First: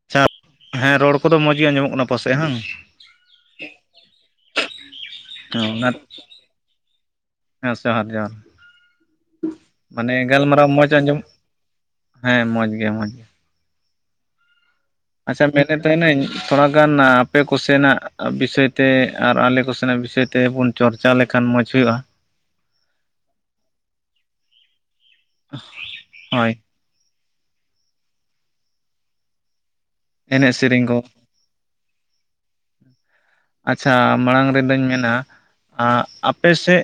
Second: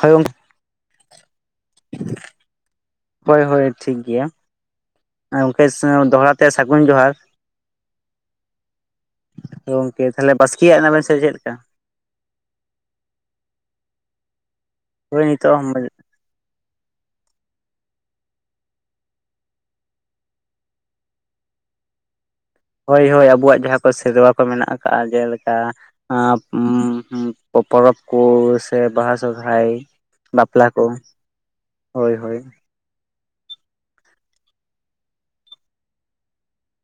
ᱦᱳᱭ ᱜᱚᱝᱠᱮ ᱦᱮᱸ ᱨᱚᱲ ᱠᱚᱫᱚ ᱢᱚᱡᱽ ᱜᱮ ᱟᱸᱡᱚᱢᱚᱜ ᱠᱟᱱᱟ ᱯᱟᱥᱮᱫ ᱦᱟᱝ? ᱦᱳᱭ ᱦᱳᱭ ᱴᱷᱤᱠ ᱜᱮᱭᱟ᱾ ᱟᱨ ᱜᱚᱝᱠᱮ ᱦᱮᱸ ᱫᱚᱦᱲᱟ ᱛᱮ ᱥᱟᱹᱜᱩᱱ ᱡᱚᱦᱟᱨ᱾ ᱡᱚᱦᱟᱨ ᱡᱚᱦᱟᱨ ᱛᱚ ᱜᱚᱝᱠᱮ ᱢᱟᱱᱮ ᱛᱟᱦᱞᱮ ᱜᱟᱞᱢᱟᱨᱟᱣ ᱵᱟᱥᱠᱮᱭᱟᱜ ᱢᱚᱸᱡᱽ ᱮᱱᱟ ᱵᱮᱱ ᱥᱮ ᱟᱸᱡᱚᱢ ᱪᱮᱫ ᱞᱮᱠᱟ? ᱦᱮᱸ ᱢᱚᱡᱽ ᱜᱮᱭᱟ ᱢᱚᱡᱽ ᱜᱮ᱾ ᱦᱳᱭ ᱟᱪᱪᱷᱟ ᱱᱤᱛᱚᱜ ᱢᱮᱱᱮᱫ ᱛᱟᱦᱮᱱᱟᱹᱧ ᱛᱷᱚᱲᱟᱜᱟᱱ ᱟᱯᱮ ᱠᱚᱥᱮᱱᱟᱜ ᱵᱤᱥᱚᱭ ᱛᱮ ᱟᱨ ᱟᱞᱮ ᱠᱚᱥᱮᱱᱟᱜ ᱵᱤᱥᱚᱭ ᱛᱮᱵᱚᱱ ᱪᱚᱨᱪᱟ ᱞᱮᱠᱷᱟᱱ ᱢᱚᱡᱽ ᱦᱩᱭᱩᱜᱼᱟ᱾ ᱦᱳᱭ ᱦᱳᱭ ᱟᱵᱚᱣᱟᱜ ᱡᱟᱦᱟᱸ ᱠᱚ ᱥᱮᱨᱣᱟ ᱠᱚ ᱢᱮᱱᱟᱜ ᱟᱠᱟᱜ ᱡᱮᱞᱮᱠᱟ ᱟᱸ, ᱦᱳᱭ ᱩᱸ, ᱦᱩᱸ᱾ ᱯᱚᱨᱚᱵᱽ ᱠᱚ ᱥᱮ ᱵᱟᱦᱟ ᱥᱚᱨᱦᱟᱭ ᱮᱱᱮᱡ ᱵᱟᱯᱞᱟ ᱠᱚ ᱥᱮᱨᱮᱧ ᱦᱳᱭ ᱦᱳᱭ᱾ ᱟᱪᱷᱟ, ᱢᱟᱲᱟᱝ ᱨᱮᱫᱚᱧ ᱢᱮᱱᱟ ᱟᱸᱜ ᱟᱯᱮ ᱥᱮᱫ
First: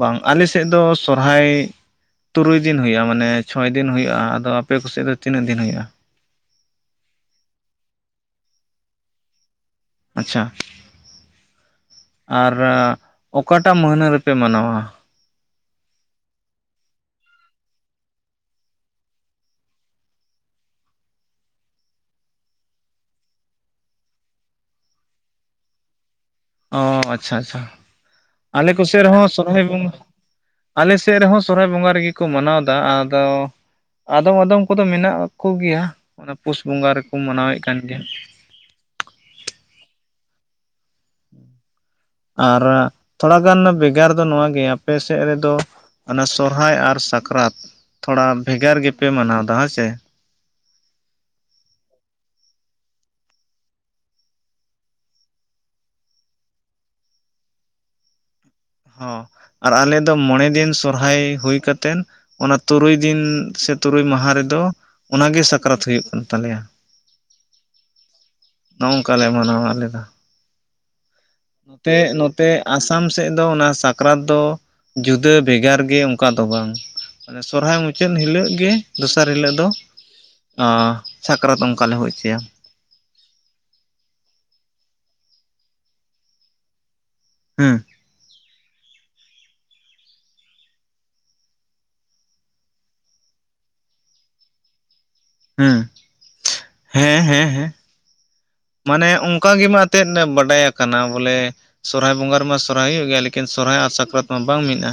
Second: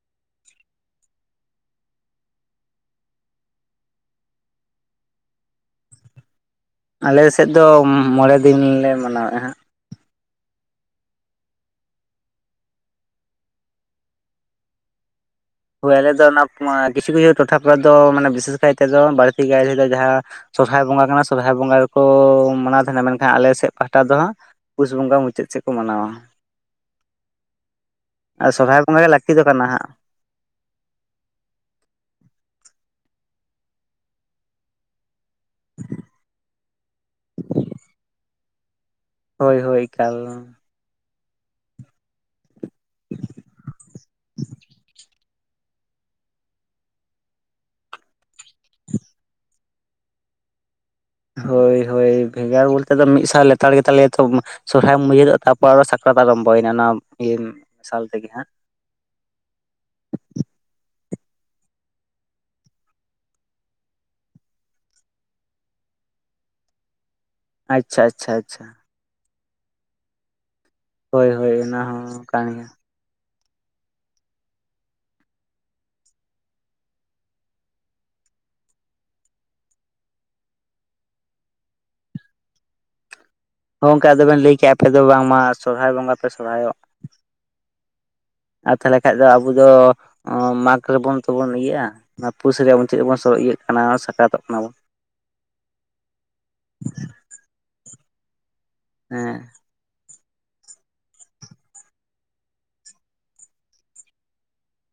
ᱵᱟᱝ, ᱟᱞᱮᱥᱮᱫ ᱫᱚ ᱥᱚᱨᱦᱟᱭ ᱛᱩᱨᱩᱭ ᱫᱤᱱ ᱦᱩᱭᱩᱜᱼᱟ ᱢᱟᱱᱮ ᱪᱷᱚᱭ ᱫᱤᱱ ᱦᱩᱭᱩᱜᱼᱟ ᱟᱫᱚ ᱟᱯᱮ ᱠᱚᱥᱮᱫ ᱫᱚ ᱛᱤᱱᱟᱹᱜ ᱫᱤᱱ ᱦᱩᱭᱩᱜᱼᱟ? ᱟᱞ ᱥᱮᱫ ᱫᱚ ᱢᱚᱬᱮ ᱫᱤᱱ ᱞᱮ ᱢᱟᱱᱟᱣᱮᱜ-ᱟ ᱦᱟᱸᱜ᱾ ᱟᱪᱷᱟ ᱟᱨ ᱚᱠᱟᱴᱟᱜ ᱢᱟᱹᱦᱱᱟᱹ ᱨᱮᱯᱮ ᱢᱟᱱᱟᱣᱟ? ᱦᱳᱭ ᱟᱞᱮᱫᱚ ᱚᱱᱟ ᱠᱤᱪᱷᱩ ᱠᱤᱪᱷᱩ ᱠᱤᱪᱷᱩ ᱠᱤᱪᱷᱩ ᱴᱚᱴᱷᱟ ᱠᱚᱨᱮ ᱫᱚ ᱢᱟᱱᱮ ᱵᱤᱥᱮᱥ ᱠᱟᱭᱛᱮ ᱫᱚ ᱵᱟᱹᱲᱛᱤ ᱠᱟᱭᱛᱮ ᱫᱚ ᱡᱟᱦᱟᱸ ᱥᱚᱨᱦᱟᱭ ᱵᱚᱸᱜᱟ ᱠᱟᱱᱟ ᱥᱚᱨᱦᱟᱭ ᱵᱚᱸᱜᱟ ᱨᱮᱠᱚ ᱢᱟᱱᱟᱣ ᱛᱟᱦᱮᱱᱟ ᱢᱮᱱᱠᱷᱟᱱ ᱟᱞᱮ ᱥᱮᱫ ᱯᱟᱦᱴᱟ ᱫᱚ ᱦᱟᱸᱜ ᱯᱩᱥ ᱵᱚᱸᱜᱟ ᱢᱩᱪᱟᱹᱫ ᱥᱮᱫ ᱠᱚ ᱢᱟᱱᱟᱣᱟ ᱚ ᱟᱪᱷᱟ ᱟᱪᱷᱟ ᱟᱨ ᱟᱞᱮ ᱥᱚᱨᱦᱟᱭ ᱵᱚᱸᱜᱟ ᱠᱚᱥᱮᱫ ᱜᱮ ᱨᱮᱦᱚᱸ ᱞᱟᱹᱠᱛᱤ ᱫᱚ ᱥᱚᱨᱦᱟᱭ ᱠᱟᱱᱟ ᱦᱟᱸᱜ ᱵᱚᱸᱜᱟ ᱟᱞᱮ ᱥᱮᱫ ᱨᱮᱦᱚᱸ ᱥᱚᱨᱚᱦᱟᱭ ᱵᱚᱸᱜᱟ ᱨᱮᱜᱮ ᱠᱚ ᱢᱟᱱᱟᱣᱫᱟ ᱟᱫᱚ ᱟᱫᱚᱢ ᱟᱫᱚᱢ ᱠᱚᱫᱚ ᱢᱮᱱᱟᱜ ᱠᱚᱜᱮᱭᱟ ᱚᱱᱟ ᱯᱩᱥ ᱵᱚᱸᱜᱟ ᱨᱮᱠᱚ ᱢᱟᱱᱟᱣᱮᱫ ᱠᱟᱱ ᱜᱮᱭᱟ᱾ ᱦᱳᱭ ᱦᱳᱭ ᱮᱠᱟᱞ᱾ ᱟᱨ ᱛᱷᱚᱲᱟᱜᱟᱱ ᱵᱷᱮᱜᱟᱨ ᱫᱚ ᱱᱚᱣᱟ ᱜᱮ ᱟᱯᱮ ᱥᱮᱫ ᱨᱮᱫᱚ ᱚᱱᱟ ᱥᱚᱨᱦᱟᱭ ᱟᱨ ᱥᱟᱠᱨᱟᱛ ᱛᱷᱚᱲᱟ ᱵᱷᱮᱜᱟᱨ ᱜᱮᱯᱮ ᱢᱟᱱᱟᱣᱫᱟ ᱦᱮᱸ ᱥᱮ? ᱦᱳᱭ ᱦᱳᱭ ᱵᱷᱮᱜᱟᱨ ᱵᱚᱞᱛᱮ ᱫᱚ ᱢᱤᱫ ᱥᱟ ᱞᱮᱛᱟᱲ ᱜᱮᱛᱟᱞᱮᱭᱟ ᱛᱚ᱾ ᱥᱚᱨᱚᱦᱟᱭᱮᱢ ᱢᱩᱪᱟᱹᱫ ᱚᱜᱼᱟ ᱛᱟᱨᱯᱚᱨ ᱟᱨᱚ ᱥᱟᱠᱨᱟᱛ ᱟᱨᱚᱢᱵᱷᱚᱭᱮᱱᱟ ᱚᱱᱟ ᱤᱭᱟᱹ ᱥᱟᱞ ᱛᱮᱜᱮ ᱦᱟᱸᱜ᱾ ᱦᱚᱸ ᱟᱨ ᱟᱞᱮ ᱫᱚ ᱢᱚᱬᱮ ᱫᱤᱱ ᱥᱚᱨᱦᱟᱭ ᱦᱩᱭ ᱠᱟᱛᱮᱱ ᱚᱱᱟ ᱛᱩᱨᱩᱭ ᱫᱤᱱ ᱥᱮ ᱛᱩᱨᱩᱭ ᱢᱟᱦᱟ ᱨᱮᱫᱚ ᱚᱱᱟᱜᱮ ᱥᱟᱠᱨᱟᱛ ᱦᱩᱭᱩᱜ ᱠᱟᱱ ᱛᱟᱞᱮᱭᱟ ᱟᱪᱷᱟ ᱟᱪᱷᱟ ᱟᱪᱷᱟ᱾ ᱱᱚᱜ-ᱚᱝᱠᱟ ᱞᱮ ᱢᱟᱱᱟᱣᱟ ᱟᱞᱮᱫᱚ᱾ ᱦᱳᱭ᱾ ᱦᱳᱭ ᱚᱱᱟ ᱱᱚᱛᱮ ᱦᱚᱸ ᱠᱟᱱ ᱱᱚᱛᱮ ᱜᱮᱭᱟ ᱟᱥ ᱟᱥᱟᱢ ᱥᱮᱫ ᱫᱚ ᱚᱱᱟ ᱥᱟᱠᱨᱟᱛ ᱫᱚ ᱡᱩᱫᱟᱹ ᱵᱷᱮᱜᱟᱨ ᱜᱮ ᱚᱝᱠᱟ ᱫᱚ ᱵᱟᱝ᱾ ᱢᱟᱱᱮ ᱥᱚᱨᱦᱟᱭ ᱢᱩᱪᱟᱹᱫ ᱦᱤᱞᱳᱜ ᱜᱮ ᱫᱚᱥᱟᱨ ᱦᱤᱞᱟᱹᱜ ᱫᱚ ᱚ, ᱥᱟᱠᱨᱟᱛ ᱚᱝᱠᱟ ᱞᱮ ᱦᱩᱭ ᱦᱚᱪᱚᱭᱟ᱾ ᱦᱚᱸ ᱜᱚᱝᱠᱮ ᱟᱫᱚᱵᱮᱱ ᱞᱟᱹᱭ ᱠᱮᱜᱼᱟ ᱟᱯᱮ ᱫᱚ ᱵᱟᱝᱢᱟ ᱥᱚᱨᱦᱟᱭ ᱵᱚᱸᱜᱟ ᱯᱮ ᱥᱚᱨᱦᱟᱭᱚᱜ᱾ ᱦᱩᱸ᱾ ᱟᱨ ᱛᱟᱦᱞᱮ ᱠᱷᱟᱡ ᱫᱚ ᱟᱵᱚ ᱫᱚ ᱚ, ᱢᱟᱜᱽ ᱨᱮᱵᱚᱱ ᱛᱵᱚᱱ ᱤᱭᱟᱹᱜᱼᱟ, ᱱᱚᱣᱟ ᱯᱩᱥ ᱨᱮᱭᱟᱜ ᱪᱮᱫᱵᱚᱱ ᱤᱭᱟᱹᱜ ᱠᱟᱱᱟ ᱥᱟᱠᱨᱟᱛᱚᱜ ᱠᱟᱱᱟ ᱵᱚᱱ᱾ ᱦᱩᱸ, ᱦᱮᱸ ᱦᱮᱸ ᱦᱮᱸ ᱢᱟᱱᱮ ᱦᱮᱸ ᱚᱝᱠᱟ ᱜᱮᱢᱟ ᱛᱮᱫ [unintelligible] ᱵᱟᱰᱟᱭ ᱟᱠᱟᱱᱟ ᱵᱚᱞᱮ ᱥᱚᱨᱦᱟᱭ ᱵᱚᱸᱜᱟ ᱨᱮᱢᱟ ᱥᱚᱨᱦᱟᱭ ᱦᱩᱭᱩᱜ ᱜᱮᱭᱟ ᱞᱮᱠᱤᱱ ᱥᱚᱨᱦᱟᱭ ᱟᱨ ᱥᱟᱠᱨᱟᱛ ᱢᱟ ᱵᱟᱝ ᱢᱤᱫ-ᱟ,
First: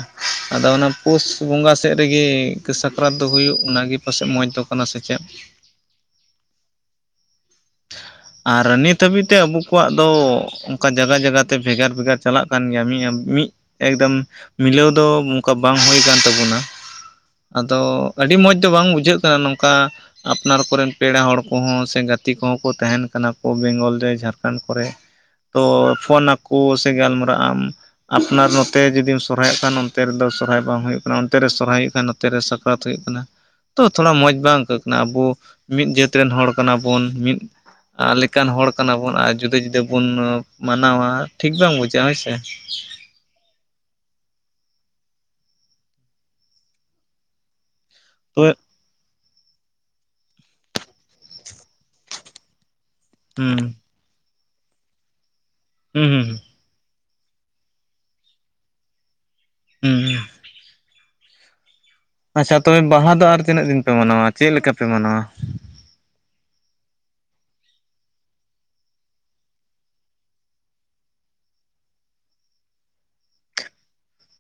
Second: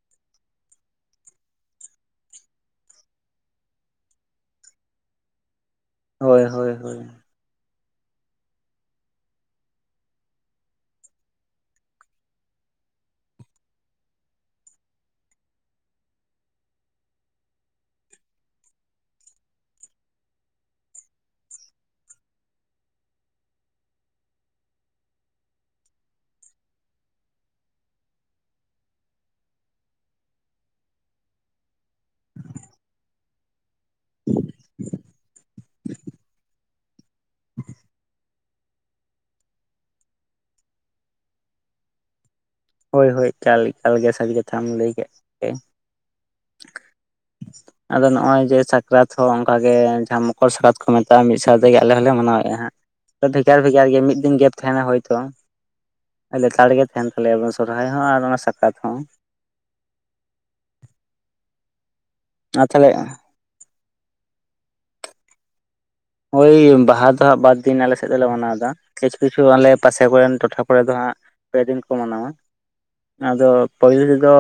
ᱟᱫᱚ ᱚᱱᱟ ᱯᱩᱥ ᱵᱚᱸᱜᱟ ᱥᱮᱫ ᱨᱮᱜᱮ ᱥᱟᱠᱨᱟᱛ ᱫᱚ ᱦᱩᱭᱩᱜ ᱚᱱᱟᱜᱮ ᱯᱟᱥᱮᱡ ᱢᱚᱸᱡᱽ ᱫᱚ ᱠᱟᱱᱟ ᱥᱮ ᱪᱮᱫ᱾ ᱦᱳᱭ ᱦᱳᱭ ᱦᱳᱭ ᱟᱨ ᱱᱤᱛ ᱦᱟᱹᱵᱤᱡ ᱛᱮ ᱟᱵᱚ ᱠᱚᱣᱟᱜ ᱫᱚ ᱚᱱᱠᱟ ᱡᱟᱜᱟ ᱡᱟᱜᱟᱛᱮ ᱵᱷᱮᱜᱟᱨ ᱵᱷᱮᱜᱟᱨ ᱪᱟᱞᱟᱜ ᱠᱟᱱ ᱜᱮᱭᱟ ᱢᱤᱫ ᱢᱤᱫ ᱮᱠᱫᱚᱢ ᱢᱤᱞᱟᱹᱣ ᱫᱚ ᱚᱱᱠᱟ ᱵᱟᱝ ᱦᱩᱭ ᱠᱟᱱ ᱛᱟᱵᱚᱱᱟ᱾ ᱟᱫᱚ, ᱟᱹᱰᱤ ᱢᱚᱡᱽ ᱫᱚ ᱵᱟᱝ ᱵᱩᱡᱷᱟᱹᱜ ᱠᱟᱱᱟ ᱱᱚᱝᱠᱟ ᱟᱯᱱᱟᱨ ᱠᱚᱨᱮᱱ ᱯᱮᱲᱟ ᱦᱚᱲ ᱠᱚᱦᱚᱸ ᱥᱮ ᱜᱟᱛᱮ ᱛᱮ ᱠᱚᱦᱚᱸ ᱠᱚ ᱛᱟᱦᱮᱱ ᱠᱟᱱᱟ ᱠᱚ ᱵᱮᱝᱜᱚᱞ ᱨᱮ ᱡᱷᱟᱨᱠᱟᱸᱰ ᱠᱚᱨᱮ ᱛᱚ ᱯᱷᱳᱱᱟᱠᱚ ᱥᱮ ᱜᱟᱞᱢᱟᱨᱟᱜ ᱟᱢ ᱟᱯᱱᱟᱨ ᱱᱚᱛᱮ ᱡᱩᱫᱤᱢ ᱥᱚᱨᱦᱟᱭᱚᱜ ᱠᱷᱟᱱ ᱚᱱᱛᱮ ᱨᱮᱫᱚ ᱥᱚᱨᱦᱟᱭ ᱵᱟᱝ ᱦᱩᱭᱩᱜ ᱠᱟᱱᱟ ᱚᱱᱛᱮ ᱨᱮ ᱥᱚᱨᱦᱟᱭ ᱦᱩᱭᱩᱜ ᱠᱷᱟᱱ ᱚᱱᱛᱮᱨᱮ ᱥᱟᱠᱨᱟᱛ ᱦᱩᱭᱩᱜ ᱠᱟᱱᱟ ᱛᱚ ᱛᱷᱚᱲᱟ ᱢᱚᱸᱡᱽ ᱵᱟᱝ ᱟᱹᱭᱠᱟᱹᱜ ᱠᱟᱱᱟ ᱟᱵᱚ ᱢᱤᱫ ᱡᱟᱹᱛ ᱨᱮᱱ ᱦᱚᱲ ᱠᱟᱱᱟ ᱵᱚᱱ ᱢᱤᱫ ᱟᱞᱮᱠ ᱠᱟᱱ ᱦᱚᱲ ᱠᱟᱱᱟ ᱵᱚᱱ ᱟᱨ ᱡᱩᱫᱟᱹ ᱡᱩᱫᱟᱹ ᱵᱚᱱ ᱢᱟᱱᱟᱣᱟ ᱴᱷᱤᱠ ᱵᱟᱝ ᱵᱩᱡᱷᱟᱹᱜ-ᱟ᱾ ᱦᱳᱭᱥᱮ? ᱦᱳᱭ ᱦᱳᱭ ᱮᱠᱟᱞ ᱮᱠᱟᱞᱜᱮ ᱥᱟᱹᱨᱤ ᱠᱟᱛᱷᱟᱢ ᱞᱟᱹᱭ ᱠᱮᱫ [unintelligible] ᱟᱫᱚ ᱱᱚᱜᱼᱚᱭ ᱛᱚᱵᱮ ᱡᱮ ᱥᱟ ᱨᱟᱛ ᱦᱚᱸ ᱚᱱᱠᱟ ᱜᱮ ᱡᱟᱦᱟᱸ ᱢᱚᱠᱚᱨ ᱥᱟᱠᱨᱟᱛ ᱠᱚ ᱢᱮᱛᱟᱜᱼᱟ ᱢᱤᱫ ᱥᱟᱶᱛᱮᱜ ᱟᱞᱮ ᱦᱚᱸᱞᱮ ᱢᱟᱱᱟᱣᱮᱫᱼᱟ ᱦᱟᱸᱜ᱾ ᱦᱩᱸ ᱵᱷᱮᱜᱟᱨ ᱵᱷᱮᱜᱟᱨ ᱜᱮ ᱢᱤᱫ ᱫᱤᱱ ᱜᱮᱯ ᱛᱟᱦᱮᱱᱟ ᱦᱳᱭᱛᱳ ᱦᱩᱸ ᱦᱩᱸ ᱞᱮᱛᱟᱲ ᱜᱮ ᱛᱟᱦᱮᱱ ᱛᱟᱞᱮᱭᱟ [unintelligible] ᱥᱚᱨᱦᱟᱭ ᱦᱚᱸ ᱟᱨ ᱚᱱᱟ ᱥᱟᱠᱨᱟᱛ ᱦᱚᱸ᱾ ᱦᱩᱸ ᱟᱪᱪᱷᱟ ᱟᱨ ᱛᱚᱵᱮ ᱛᱟᱦᱚᱞᱮ ᱵᱟᱦᱟ ᱫᱚ ᱟᱨ ᱛᱤᱱᱟᱹᱜ ᱫᱤᱱ ᱯᱮ ᱢᱟᱱᱟᱣᱟ ᱪᱮᱫ ᱞᱮᱠᱟ ᱯᱮ ᱢᱟᱱᱟᱣᱟ? ᱦᱳᱭ ᱵᱟᱦᱟ ᱫᱚ ᱵᱟᱨ ᱫᱤᱱ ᱟᱞᱮ ᱥᱮᱫ ᱫᱚᱞᱮ ᱢᱟᱱᱟᱣ ᱮᱫᱟ᱾ ᱠᱤᱪᱷᱩ ᱠᱤᱪᱷᱩ ᱟᱞᱮ ᱯᱟᱥᱮ ᱠᱚᱨᱮᱱ ᱴᱚᱴᱷᱟ ᱠᱚᱨᱮ ᱫᱚ ᱦᱟᱸᱜ ᱯᱮ ᱫᱤᱱ ᱠᱚ ᱢᱟᱱᱟᱣᱟ᱾ ᱟᱫᱚ, ᱯᱟᱹᱦᱤᱞ ᱫᱚ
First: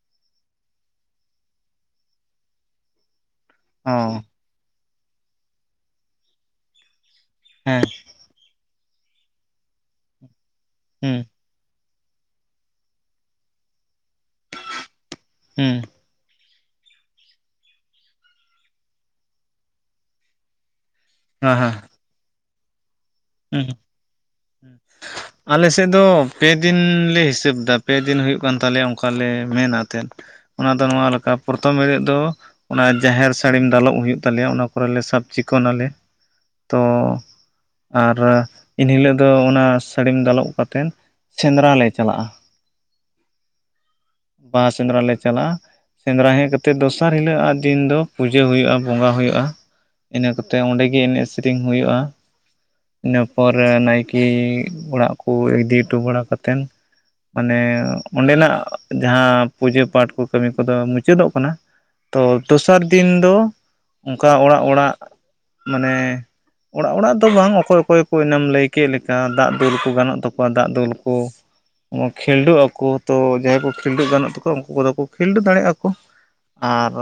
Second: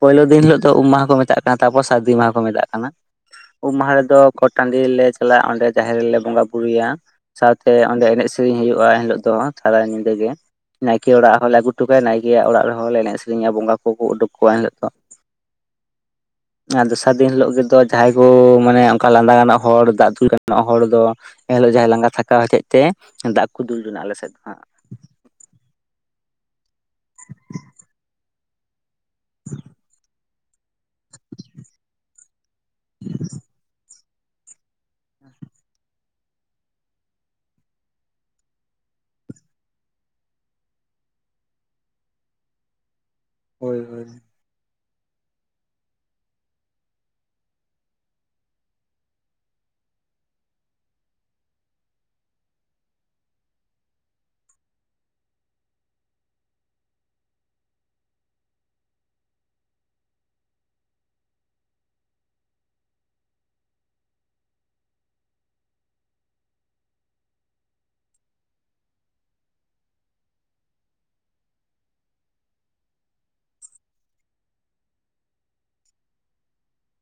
ᱯᱳᱭᱞᱳ ᱫᱤᱱ ᱦᱤᱞᱳᱜ ᱫᱚ ᱩᱢ ᱢᱟᱦᱟ ᱠᱚ ᱢᱮᱛᱟᱜ ᱠᱟᱱᱟ ᱛᱟᱨᱯᱚᱨ ᱥᱟᱹᱨᱫᱤ ᱢᱟᱦᱟ ᱠᱚ ᱢᱮᱛᱟᱜ ᱠᱟᱱᱟ᱾ ᱩᱢ ᱢᱟᱦᱟ ᱨᱮᱫᱚ ᱚ ᱜᱚᱴ ᱴᱟᱺᱰᱤ ᱞᱮ ᱪᱟᱞᱟᱜ-ᱟ ᱚᱸᱰᱮ ᱡᱟᱦᱮᱨ ᱨᱮᱞᱮ ᱵᱚᱸᱜᱟ ᱵᱩᱨᱩᱭᱟ ᱥᱟᱶᱛᱮ ᱦᱮᱸ ᱚᱸᱰᱮ ᱮᱱᱮᱡ ᱥᱮ ᱥᱮᱤᱨᱤᱧ ᱦᱩᱭᱩᱜ-ᱟ ᱮᱱ ᱦᱤᱞᱳᱜ ᱫᱚ ᱥᱟᱨᱟ ᱧᱤᱫᱟᱹ ᱜᱮ ᱱᱟᱭᱠᱮ ᱦᱩᱸ ᱚᱲᱟᱜ ᱦᱚᱸ ᱞᱮ ᱟᱹᱜᱩᱩᱴᱩ ᱩᱴᱩᱠᱟᱭ ᱱᱟᱭᱠᱮᱭᱟᱜ ᱚᱲᱟᱜ ᱨᱮᱦᱚᱸ ᱮᱱᱮᱡ ᱥᱮᱨᱮᱧᱟ ᱵᱚᱸᱜᱟ ᱠᱚᱠᱚ ᱩᱰᱩᱠ ᱠᱚᱣᱟ ᱮᱱᱤᱞᱳᱜ ᱫᱚ᱾ ᱦᱩᱸ ᱟ ᱫᱚᱥᱟᱨ ᱫᱤᱱ ᱦᱤᱞᱳᱜ ᱨᱮ ᱫᱚ ᱡᱟᱦᱟᱸᱭ ᱠᱚ ᱢᱟᱱᱮ ᱚᱱᱠᱟ ᱞᱟᱸᱫᱟ ᱜᱟᱱᱚᱜ ᱦᱚᱲ ᱫᱟᱜ ᱫᱩᱞ ᱜᱟᱱᱚᱜ-ᱟ ᱦᱚᱲ ᱫᱚ ᱦᱮᱸ ᱦᱮᱸ ᱮᱱᱦᱤᱞᱳᱜ ᱡᱟᱦᱟᱸᱭ ᱞᱟᱸᱜᱟ ᱛᱷᱟᱠᱟᱣ ᱦᱚᱪᱮᱡ ᱛᱮ ᱫᱟᱜ ᱠᱚ ᱦᱩᱸ ᱫᱩᱞ ᱡᱚᱱᱟᱜ ᱟᱞᱮᱥᱮᱫ ᱫᱚ ᱦᱟᱸᱜ᱾ ᱟᱞᱮ ᱥᱮᱫ ᱫᱚ ᱯᱮ ᱫᱤᱱ ᱞᱮ ᱦᱤᱥᱟᱹᱵᱽ ᱫᱟ, ᱯᱮ ᱫᱤᱱ ᱦᱩᱭᱩᱜ ᱠᱟᱱ ᱛᱟᱞᱮᱭᱟ ᱚᱱ ᱚᱠᱟᱞᱮ ᱢᱮᱱᱟᱛᱮᱫ ᱚᱱᱟ ᱫᱚ ᱱᱚᱣᱟ ᱞᱮᱠᱟ ᱯᱨᱚᱛᱷᱚᱢ ᱦᱤᱞᱳᱜ ᱫᱚ ᱚᱱᱟ ᱡᱟᱦᱮᱨ ᱥᱟᱹᱲᱤᱢ ᱫᱟᱞᱚᱵ ᱦᱩᱭᱩᱜ ᱛᱟᱞᱮᱭᱟ ᱚᱱᱟ ᱠᱚᱨᱮᱞᱮ ᱥᱟᱵ ᱪᱤᱠᱚᱱᱟᱞᱮ, ᱛᱚ ᱟᱨ ᱮᱱᱦᱤᱞᱚᱜ ᱫᱚ ᱚᱱᱟ ᱥᱟᱹᱲᱤᱢ ᱫᱟᱞᱚᱵ ᱠᱟᱛᱮᱫ ᱥᱮᱸᱫᱽᱨᱟ ᱞᱮ ᱪᱟᱞᱟᱜ-ᱟ᱾ ᱦᱳᱭ ᱦᱳᱭ ᱵᱟᱦᱟ ᱥᱮᱸᱫᱽᱨᱟ ᱞᱮ ᱪᱟᱞᱟᱜ-ᱟ, ᱥᱮᱸᱫᱽᱨᱟ ᱦᱮᱡ ᱠᱟᱛᱮᱫ ᱫᱚᱥᱟᱨ ᱦᱤᱞᱳᱜ ᱟᱜ ᱫᱤᱱ ᱫᱚ ᱯᱩᱡᱟᱹ ᱦᱩᱭᱩᱜ-ᱟ ᱵᱚᱸᱜᱟ ᱦᱩᱭᱩᱜ-ᱟ᱾ ᱤᱱᱟᱹ ᱠᱚᱛᱮ ᱚᱸᱰᱮ ᱜᱮ ᱮᱱᱮᱡ ᱥᱮᱨᱮᱧ ᱦᱩᱭᱩᱜ-ᱟ᱾ ᱤᱱᱟᱹ ᱯᱚᱨᱮ ᱱᱟᱭᱠᱮ ᱚᱲᱟᱜ ᱠᱚ ᱤᱫᱤ ᱚᱴᱚ ᱵᱟᱲᱟ ᱠᱟᱛᱮᱱ ᱢᱟᱱᱮ ᱚᱸᱰᱮᱱᱟᱜ ᱡᱟᱦᱟᱸ ᱯᱩᱡᱟᱹ ᱯᱟᱴ ᱠᱚ ᱠᱟᱹᱢᱤ ᱠᱚᱫᱚ ᱢᱩᱪᱟᱹᱫᱚᱜ ᱠᱟᱱᱟ᱾ ᱛᱚ ᱫᱚᱥᱟᱨ ᱫᱤᱱ ᱫᱚ ᱚᱱᱠᱟ ᱚᱲᱟᱜ ᱚᱲᱟᱜ ᱢᱟᱱᱮ ᱚᱲᱟᱜ ᱚᱲᱟᱜ ᱫᱚ ᱵᱟᱝ ᱚᱠᱚᱭ ᱚᱠᱚᱭ ᱠᱚ ᱮᱱᱟᱢ ᱞᱟᱹᱭ ᱠᱮᱫ ᱞᱮᱠᱟ ᱫᱟᱜ ᱫᱩᱞ ᱠᱚ ᱜᱟᱱᱚᱜ ᱛᱟᱠᱚᱣᱟ ᱫᱟᱜ ᱫᱩᱞ ᱠᱚ ᱠᱷᱤᱞᱰᱩᱜ ᱟᱠᱚ ᱛᱚ ᱡᱟᱦᱟᱸᱭ ᱠᱚ ᱠᱷᱤᱞᱰᱩ ᱜᱟᱱᱚᱜ ᱛᱟᱠᱚᱣᱟ ᱩᱱᱠᱩ ᱠᱚᱫᱚ ᱠᱚ ᱠᱷᱤᱞᱰᱩ ᱫᱟᱲᱮᱜ ᱟᱠᱚ, ᱟᱨ